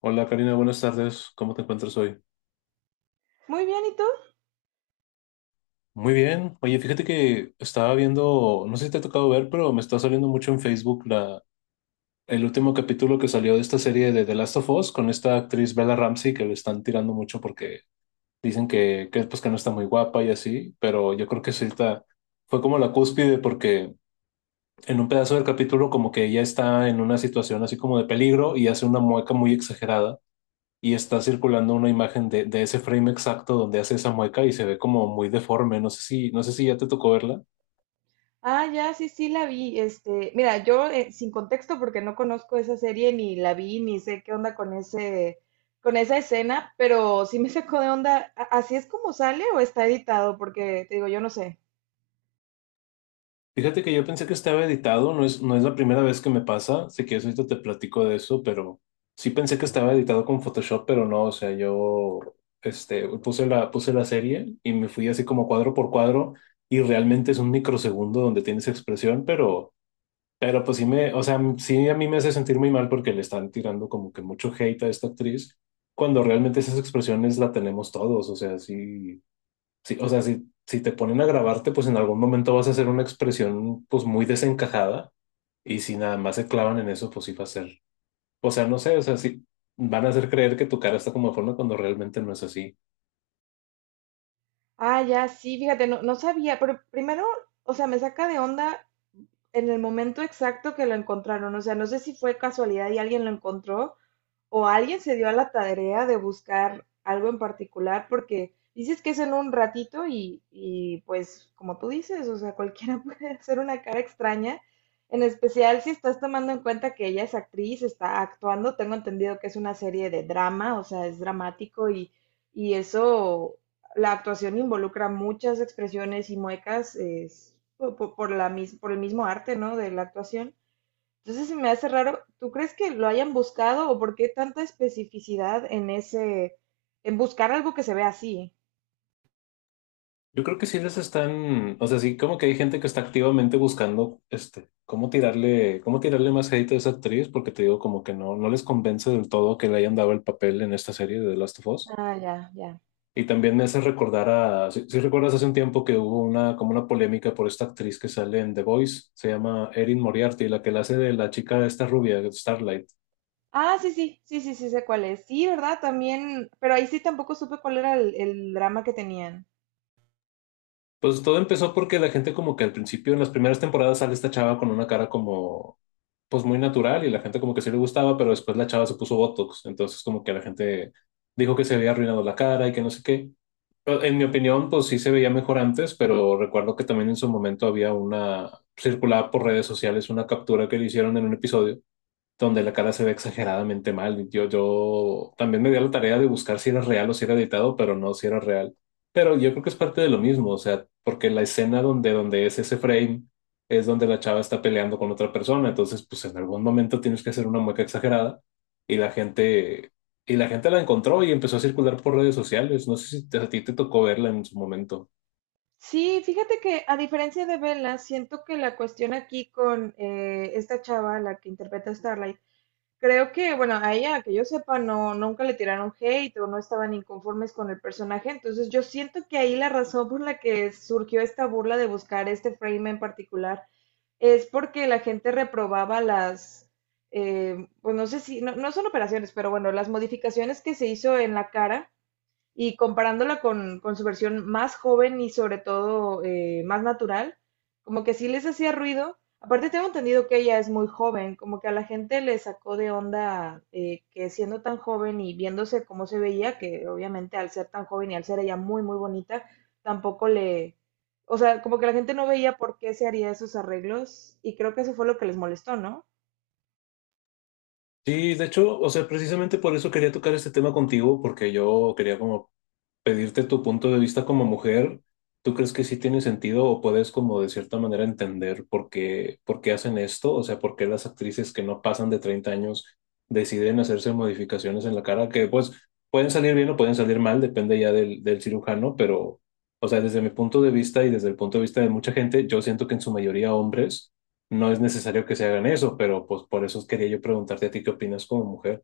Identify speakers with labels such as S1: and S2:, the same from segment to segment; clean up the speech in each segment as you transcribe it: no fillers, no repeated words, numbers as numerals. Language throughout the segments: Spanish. S1: Hola Karina, buenas tardes. ¿Cómo te encuentras hoy?
S2: Muy bien, ¿y tú?
S1: Muy bien. Oye, fíjate que estaba viendo, no sé si te ha tocado ver, pero me está saliendo mucho en Facebook el último capítulo que salió de esta serie de The Last of Us con esta actriz Bella Ramsey que le están tirando mucho porque dicen que pues, que no está muy guapa y así, pero yo creo que sí está, fue como la cúspide porque en un pedazo del capítulo como que ella está en una situación así como de peligro y hace una mueca muy exagerada y está circulando una imagen de ese frame exacto donde hace esa mueca y se ve como muy deforme. No sé si, no sé si ya te tocó verla.
S2: Ah, ya, sí, sí la vi. Mira, yo sin contexto porque no conozco esa serie ni la vi ni sé qué onda con ese con esa escena, pero sí me sacó de onda. ¿Así es como sale o está editado? Porque te digo, yo no sé.
S1: Fíjate que yo pensé que estaba editado, no es la primera vez que me pasa, sé que ahorita te platico de eso, pero sí pensé que estaba editado con Photoshop, pero no, o sea, yo este, puse la serie y me fui así como cuadro por cuadro y realmente es un microsegundo donde tienes expresión, pero pues sí me, o sea, sí a mí me hace sentir muy mal porque le están tirando como que mucho hate a esta actriz, cuando realmente esas expresiones la tenemos todos, o sea, sí, sí, o sea, si te ponen a grabarte, pues en algún momento vas a hacer una expresión pues muy desencajada y si nada más se clavan en eso, pues sí va a ser, o sea, no sé, o sea, sí van a hacer creer que tu cara está como de forma cuando realmente no es así.
S2: Ah, ya, sí, fíjate, no, no sabía, pero primero, o sea, me saca de onda en el momento exacto que lo encontraron. O sea, no sé si fue casualidad y alguien lo encontró o alguien se dio a la tarea de buscar algo en particular, porque dices que es en un ratito y pues como tú dices, o sea, cualquiera puede hacer una cara extraña, en especial si estás tomando en cuenta que ella es actriz, está actuando, tengo entendido que es una serie de drama, o sea, es dramático y eso, la actuación involucra muchas expresiones y muecas es, por, la, por el mismo arte, ¿no? De la actuación. Entonces se me hace raro. ¿Tú crees que lo hayan buscado o por qué tanta especificidad en ese, en buscar algo que se vea así?
S1: Yo creo que sí les están, o sea, sí, como que hay gente que está activamente buscando, este, cómo tirarle más hate a esa actriz, porque te digo, como que no, no les convence del todo que le hayan dado el papel en esta serie de The Last of Us.
S2: Ah, ya, ya.
S1: Y también me hace recordar a, si recuerdas hace un tiempo que hubo una, como una polémica por esta actriz que sale en The Voice, se llama Erin Moriarty, la que la hace de la chica esta rubia, Starlight.
S2: Ah, sí, sí, sí, sí, sí, sé cuál es. Sí, ¿verdad? También, pero ahí sí tampoco supe cuál era el drama que tenían.
S1: Pues todo empezó porque la gente como que al principio, en las primeras temporadas, sale esta chava con una cara como pues muy natural y la gente como que sí le gustaba, pero después la chava se puso Botox, entonces como que la gente dijo que se había arruinado la cara y que no sé qué. Pero en mi opinión, pues sí se veía mejor antes, pero recuerdo que también en su momento había una, circulada por redes sociales una captura que le hicieron en un episodio donde la cara se ve exageradamente mal. Yo también me di a la tarea de buscar si era real o si era editado, pero no si era real. Pero yo creo que es parte de lo mismo, o sea, porque la escena donde es ese frame es donde la chava está peleando con otra persona, entonces pues en algún momento tienes que hacer una mueca exagerada y la gente, y la gente la encontró y empezó a circular por redes sociales. No sé si te- a ti te tocó verla en su momento.
S2: Sí, fíjate que a diferencia de Bella, siento que la cuestión aquí con esta chava, la que interpreta a Starlight, creo que, bueno, a ella, que yo sepa, no, nunca le tiraron hate o no estaban inconformes con el personaje. Entonces, yo siento que ahí la razón por la que surgió esta burla de buscar este frame en particular es porque la gente reprobaba las, pues no sé si, no, no son operaciones, pero bueno, las modificaciones que se hizo en la cara y comparándola con su versión más joven y sobre todo más natural, como que sí les hacía ruido. Aparte tengo entendido que ella es muy joven, como que a la gente le sacó de onda que siendo tan joven y viéndose cómo se veía, que obviamente al ser tan joven y al ser ella muy, muy bonita, tampoco le, o sea, como que la gente no veía por qué se haría esos arreglos y creo que eso fue lo que les molestó, ¿no?
S1: Sí, de hecho, o sea, precisamente por eso quería tocar este tema contigo, porque yo quería como pedirte tu punto de vista como mujer. ¿Tú crees que sí tiene sentido o puedes como de cierta manera entender por qué hacen esto? O sea, por qué las actrices que no pasan de 30 años deciden hacerse modificaciones en la cara que pues pueden salir bien o pueden salir mal, depende ya del cirujano, pero, o sea, desde mi punto de vista y desde el punto de vista de mucha gente, yo siento que en su mayoría hombres no es necesario que se hagan eso, pero pues por eso quería yo preguntarte a ti qué opinas como mujer.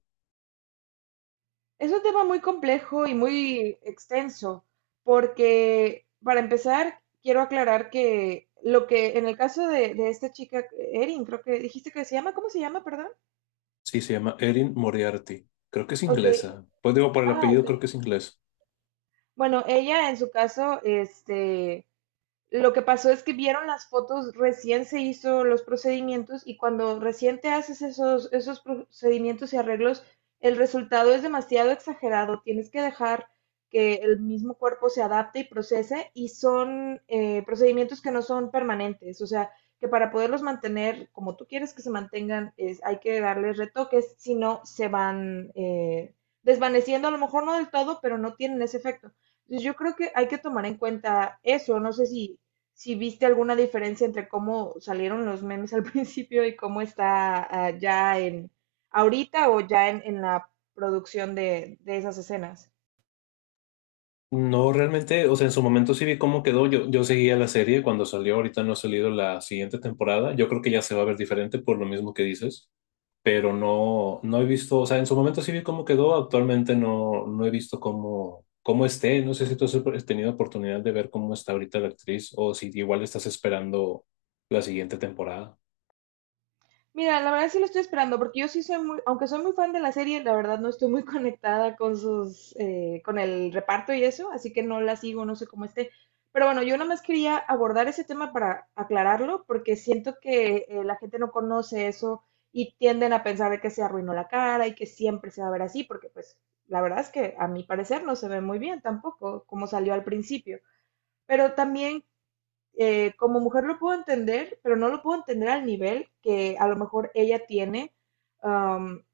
S2: Es un tema muy complejo y muy extenso, porque para empezar, quiero aclarar que lo que en el caso de esta chica, Erin, creo que dijiste que se llama. ¿Cómo se llama, perdón?
S1: Sí, se llama Erin Moriarty. Creo que es
S2: Ok,
S1: inglesa. Pues digo, por el
S2: ah, ok.
S1: apellido creo que es inglés.
S2: Bueno, ella en su caso, lo que pasó es que vieron las fotos, recién se hizo los procedimientos y cuando recién te haces esos, esos procedimientos y arreglos, el resultado es demasiado exagerado. Tienes que dejar que el mismo cuerpo se adapte y procese y son procedimientos que no son permanentes. O sea, que para poderlos mantener como tú quieres que se mantengan, es, hay que darles retoques, si no se van desvaneciendo, a lo mejor no del todo, pero no tienen ese efecto. Entonces yo creo que hay que tomar en cuenta eso. No sé si viste alguna diferencia entre cómo salieron los memes al principio y cómo está ah, ya en ahorita o ya en la producción de esas escenas.
S1: No, realmente, o sea, en su momento sí vi cómo quedó. Yo seguía la serie cuando salió, ahorita no ha salido la siguiente temporada. Yo creo que ya se va a ver diferente por lo mismo que dices. Pero no, no he visto, o sea, en su momento sí vi cómo quedó, actualmente no, no he visto cómo, cómo esté, no sé si tú has tenido oportunidad de ver cómo está ahorita la actriz o si igual estás esperando la siguiente temporada.
S2: Mira, la verdad sí lo estoy esperando, porque yo sí soy muy, aunque soy muy fan de la serie, la verdad no estoy muy conectada con sus, con el reparto y eso, así que no la sigo, no sé cómo esté. Pero bueno, yo nada más quería abordar ese tema para aclararlo, porque siento que la gente no conoce eso y tienden a pensar de que se arruinó la cara y que siempre se va a ver así, porque pues la verdad es que a mi parecer no se ve muy bien tampoco, como salió al principio. Pero también como mujer lo puedo entender, pero no lo puedo entender al nivel que a lo mejor ella tiene, am,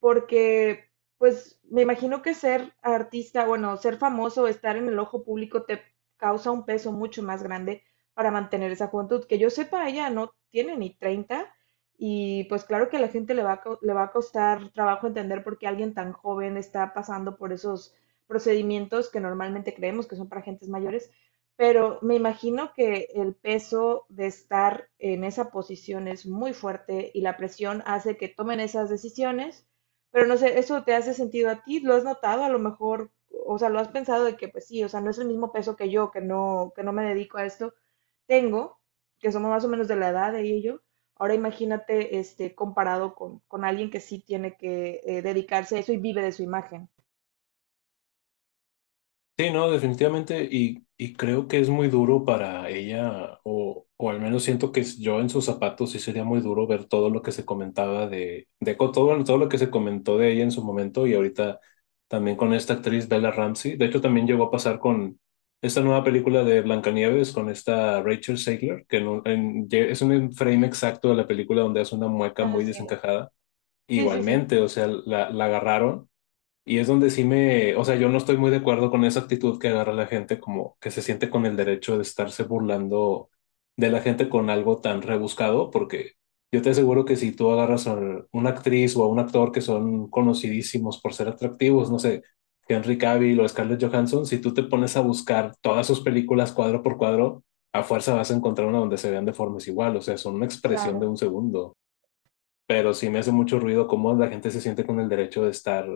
S2: porque pues me imagino que ser artista, bueno, ser famoso, estar en el ojo público te causa un peso mucho más grande para mantener esa juventud. Que yo sepa, ella no tiene ni 30, y pues claro que a la gente le va a, le va a costar trabajo entender por qué alguien tan joven está pasando por esos procedimientos que normalmente creemos que son para gentes mayores. Pero me imagino que el peso de estar en esa posición es muy fuerte y la presión hace que tomen esas decisiones, pero no sé, ¿eso te hace sentido a ti? ¿Lo has notado a lo mejor? O sea, ¿lo has pensado de que pues sí, o sea, no es el mismo peso que yo, que no me dedico a esto, tengo, que somos más o menos de la edad de ella y yo. Ahora imagínate, comparado con alguien que sí tiene que dedicarse a eso y vive de su imagen.
S1: Sí, no, definitivamente, y creo que es muy duro para ella, o al menos siento que yo en sus zapatos sí sería muy duro ver todo lo que se comentaba todo, todo lo que se comentó de ella en su momento y ahorita también con esta actriz Bella Ramsey. De hecho, también llegó a pasar con esta nueva película de Blancanieves con esta Rachel Zegler, que en un- en- lle- es un frame exacto de la película donde hace una mueca
S2: Ah,
S1: muy
S2: sí,
S1: desencajada.
S2: sí, sí, sí,
S1: Igualmente, o sea, la agarraron. Y es donde sí me, o sea, yo no estoy muy de acuerdo con esa actitud que agarra la gente como que se siente con el derecho de estarse burlando de la gente con algo tan rebuscado, porque yo te aseguro que si tú agarras a una actriz o a un actor que son conocidísimos por ser atractivos, no sé, Henry Cavill o Scarlett Johansson, si tú te pones a buscar todas sus películas cuadro por cuadro, a fuerza vas a encontrar una donde se vean de formas igual, o sea, son una expresión de
S2: claro.
S1: un segundo, pero sí me hace mucho ruido cómo la gente se siente con el derecho de estar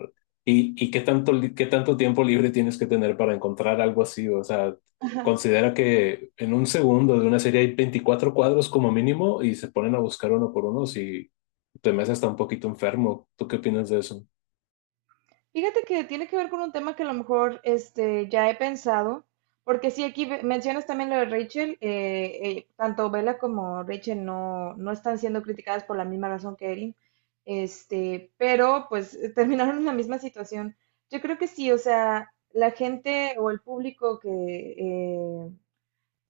S1: y qué tanto, qué tanto tiempo libre tienes que tener para encontrar algo así. O sea, considera que en un segundo de una serie hay 24 cuadros como mínimo y se ponen a buscar uno por uno. Si te me hace hasta un poquito enfermo, ¿tú qué opinas de eso?
S2: Fíjate que tiene que ver con un tema que a lo mejor ya he pensado, porque sí, aquí mencionas también lo de Rachel, tanto Bella como Rachel no, no están siendo criticadas por la misma razón que Erin, pero pues terminaron en la misma situación. Yo creo que sí, o sea, la gente o el público que, eh,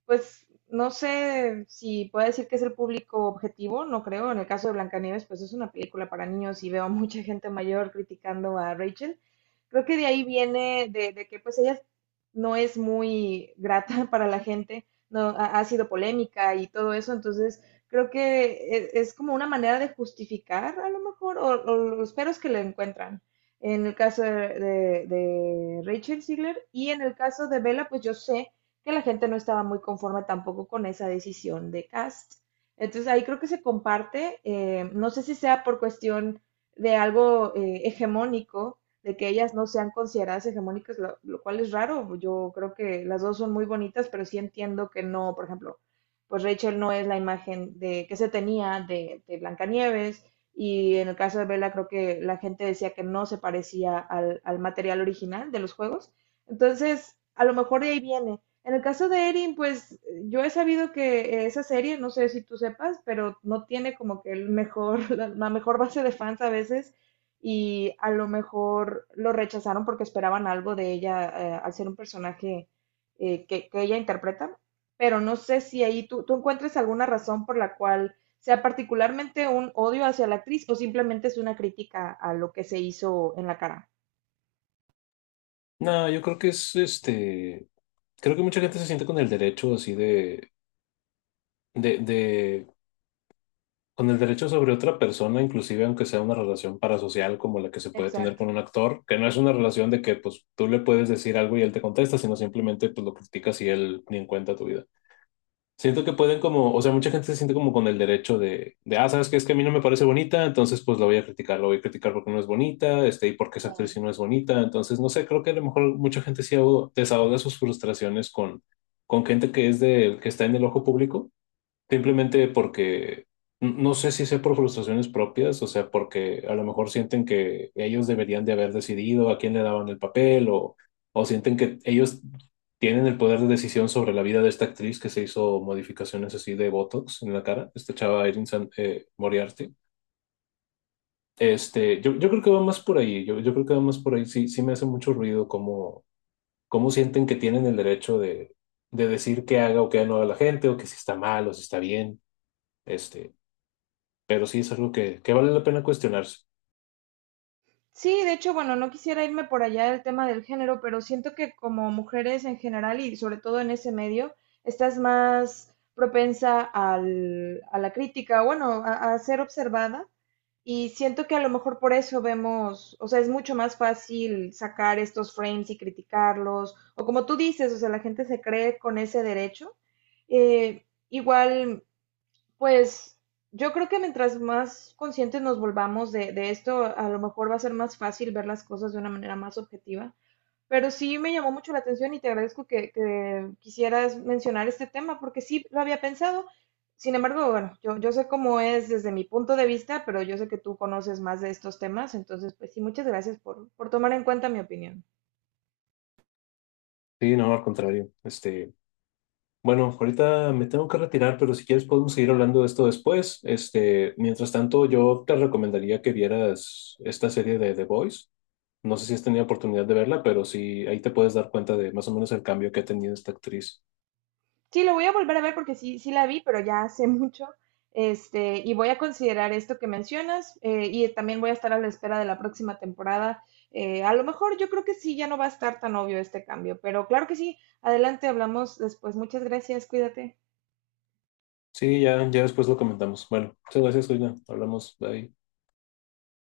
S2: pues no sé si puedo decir que es el público objetivo, no creo. En el caso de Blancanieves, pues es una película para niños y veo a mucha gente mayor criticando a Rachel. Creo que de ahí viene de que pues ella no es muy grata para la gente, no ha, ha sido polémica y todo eso, entonces creo que es, como una manera de justificar a lo mejor o los peros que le encuentran. En el caso de, de Rachel Ziegler y en el caso de Bella, pues yo sé que la gente no estaba muy conforme tampoco con esa decisión de Cast. Entonces ahí creo que se comparte, no sé si sea por cuestión de algo hegemónico, de que ellas no sean consideradas hegemónicas, lo, cual es raro. Yo creo que las dos son muy bonitas, pero sí entiendo que no, por ejemplo, pues Rachel no es la imagen de que se tenía de Blancanieves y en el caso de Bella creo que la gente decía que no se parecía al, al material original de los juegos. Entonces, a lo mejor de ahí viene, en el caso de Erin, pues yo he sabido que esa serie, no sé si tú sepas, pero no tiene como que el mejor, la mejor base de fans a veces y a lo mejor lo rechazaron porque esperaban algo de ella al ser un personaje ella interpreta, pero no sé si ahí tú, tú encuentres alguna razón por la cual sea particularmente un odio hacia la actriz o simplemente es una crítica a lo que se hizo en la cara.
S1: No, yo creo que es este, creo que mucha gente se siente con el derecho así de con el derecho sobre otra persona, inclusive aunque sea una relación parasocial como la que se puede tener
S2: Exacto.
S1: con un actor, que no es una relación de que pues tú le puedes decir algo y él te contesta, sino simplemente pues lo criticas y él ni en cuenta tu vida. Siento que pueden como, o sea, mucha gente se siente como con el derecho de ah, sabes que es que a mí no me parece bonita, entonces pues la voy a criticar, la voy a criticar porque no es bonita, este, y porque esa actriz sí no es bonita, entonces no sé, creo que a lo mejor mucha gente sí desahoga sus frustraciones con gente que está en el ojo público simplemente porque no sé si sea por frustraciones propias, o sea, porque a lo mejor sienten que ellos deberían de haber decidido a quién le daban el papel o sienten que ellos tienen el poder de decisión sobre la vida de esta actriz que se hizo modificaciones así de Botox en la cara, esta chava Moriarty. Este, yo creo que va más por ahí, yo creo que va más por ahí, sí, sí me hace mucho ruido cómo, cómo sienten que tienen el derecho de decir qué haga o qué no haga la gente o que si está mal o si está bien. Este, pero sí es algo que vale la pena cuestionarse.
S2: Sí, de hecho, bueno, no quisiera irme por allá del tema del género, pero siento que como mujeres en general y sobre todo en ese medio, estás más propensa a la crítica, bueno, a ser observada y siento que a lo mejor por eso vemos, o sea, es mucho más fácil sacar estos frames y criticarlos, o como tú dices, o sea, la gente se cree con ese derecho. Igual pues yo creo que mientras más conscientes nos volvamos de esto, a lo mejor va a ser más fácil ver las cosas de una manera más objetiva. Pero sí me llamó mucho la atención y te agradezco que quisieras mencionar este tema, porque sí lo había pensado. Sin embargo, bueno, yo sé cómo es desde mi punto de vista, pero yo sé que tú conoces más de estos temas, entonces, pues sí, muchas gracias por tomar en cuenta mi opinión.
S1: Sí, no, al contrario. Este, bueno, ahorita me tengo que retirar, pero si quieres podemos seguir hablando de esto después. Este, mientras tanto, yo te recomendaría que vieras esta serie de The Voice. No sé si has tenido oportunidad de verla, pero sí, ahí te puedes dar cuenta de más o menos el cambio que ha tenido esta actriz.
S2: Sí, lo voy a volver a ver porque sí, sí la vi, pero ya hace mucho. Y voy a considerar esto que mencionas y también voy a estar a la espera de la próxima temporada. A lo mejor yo creo que sí, ya no va a estar tan obvio este cambio, pero claro que sí. Adelante, hablamos después. Muchas gracias, cuídate.
S1: Sí, ya, ya después lo comentamos. Bueno, muchas gracias, Karina. Hablamos. Bye.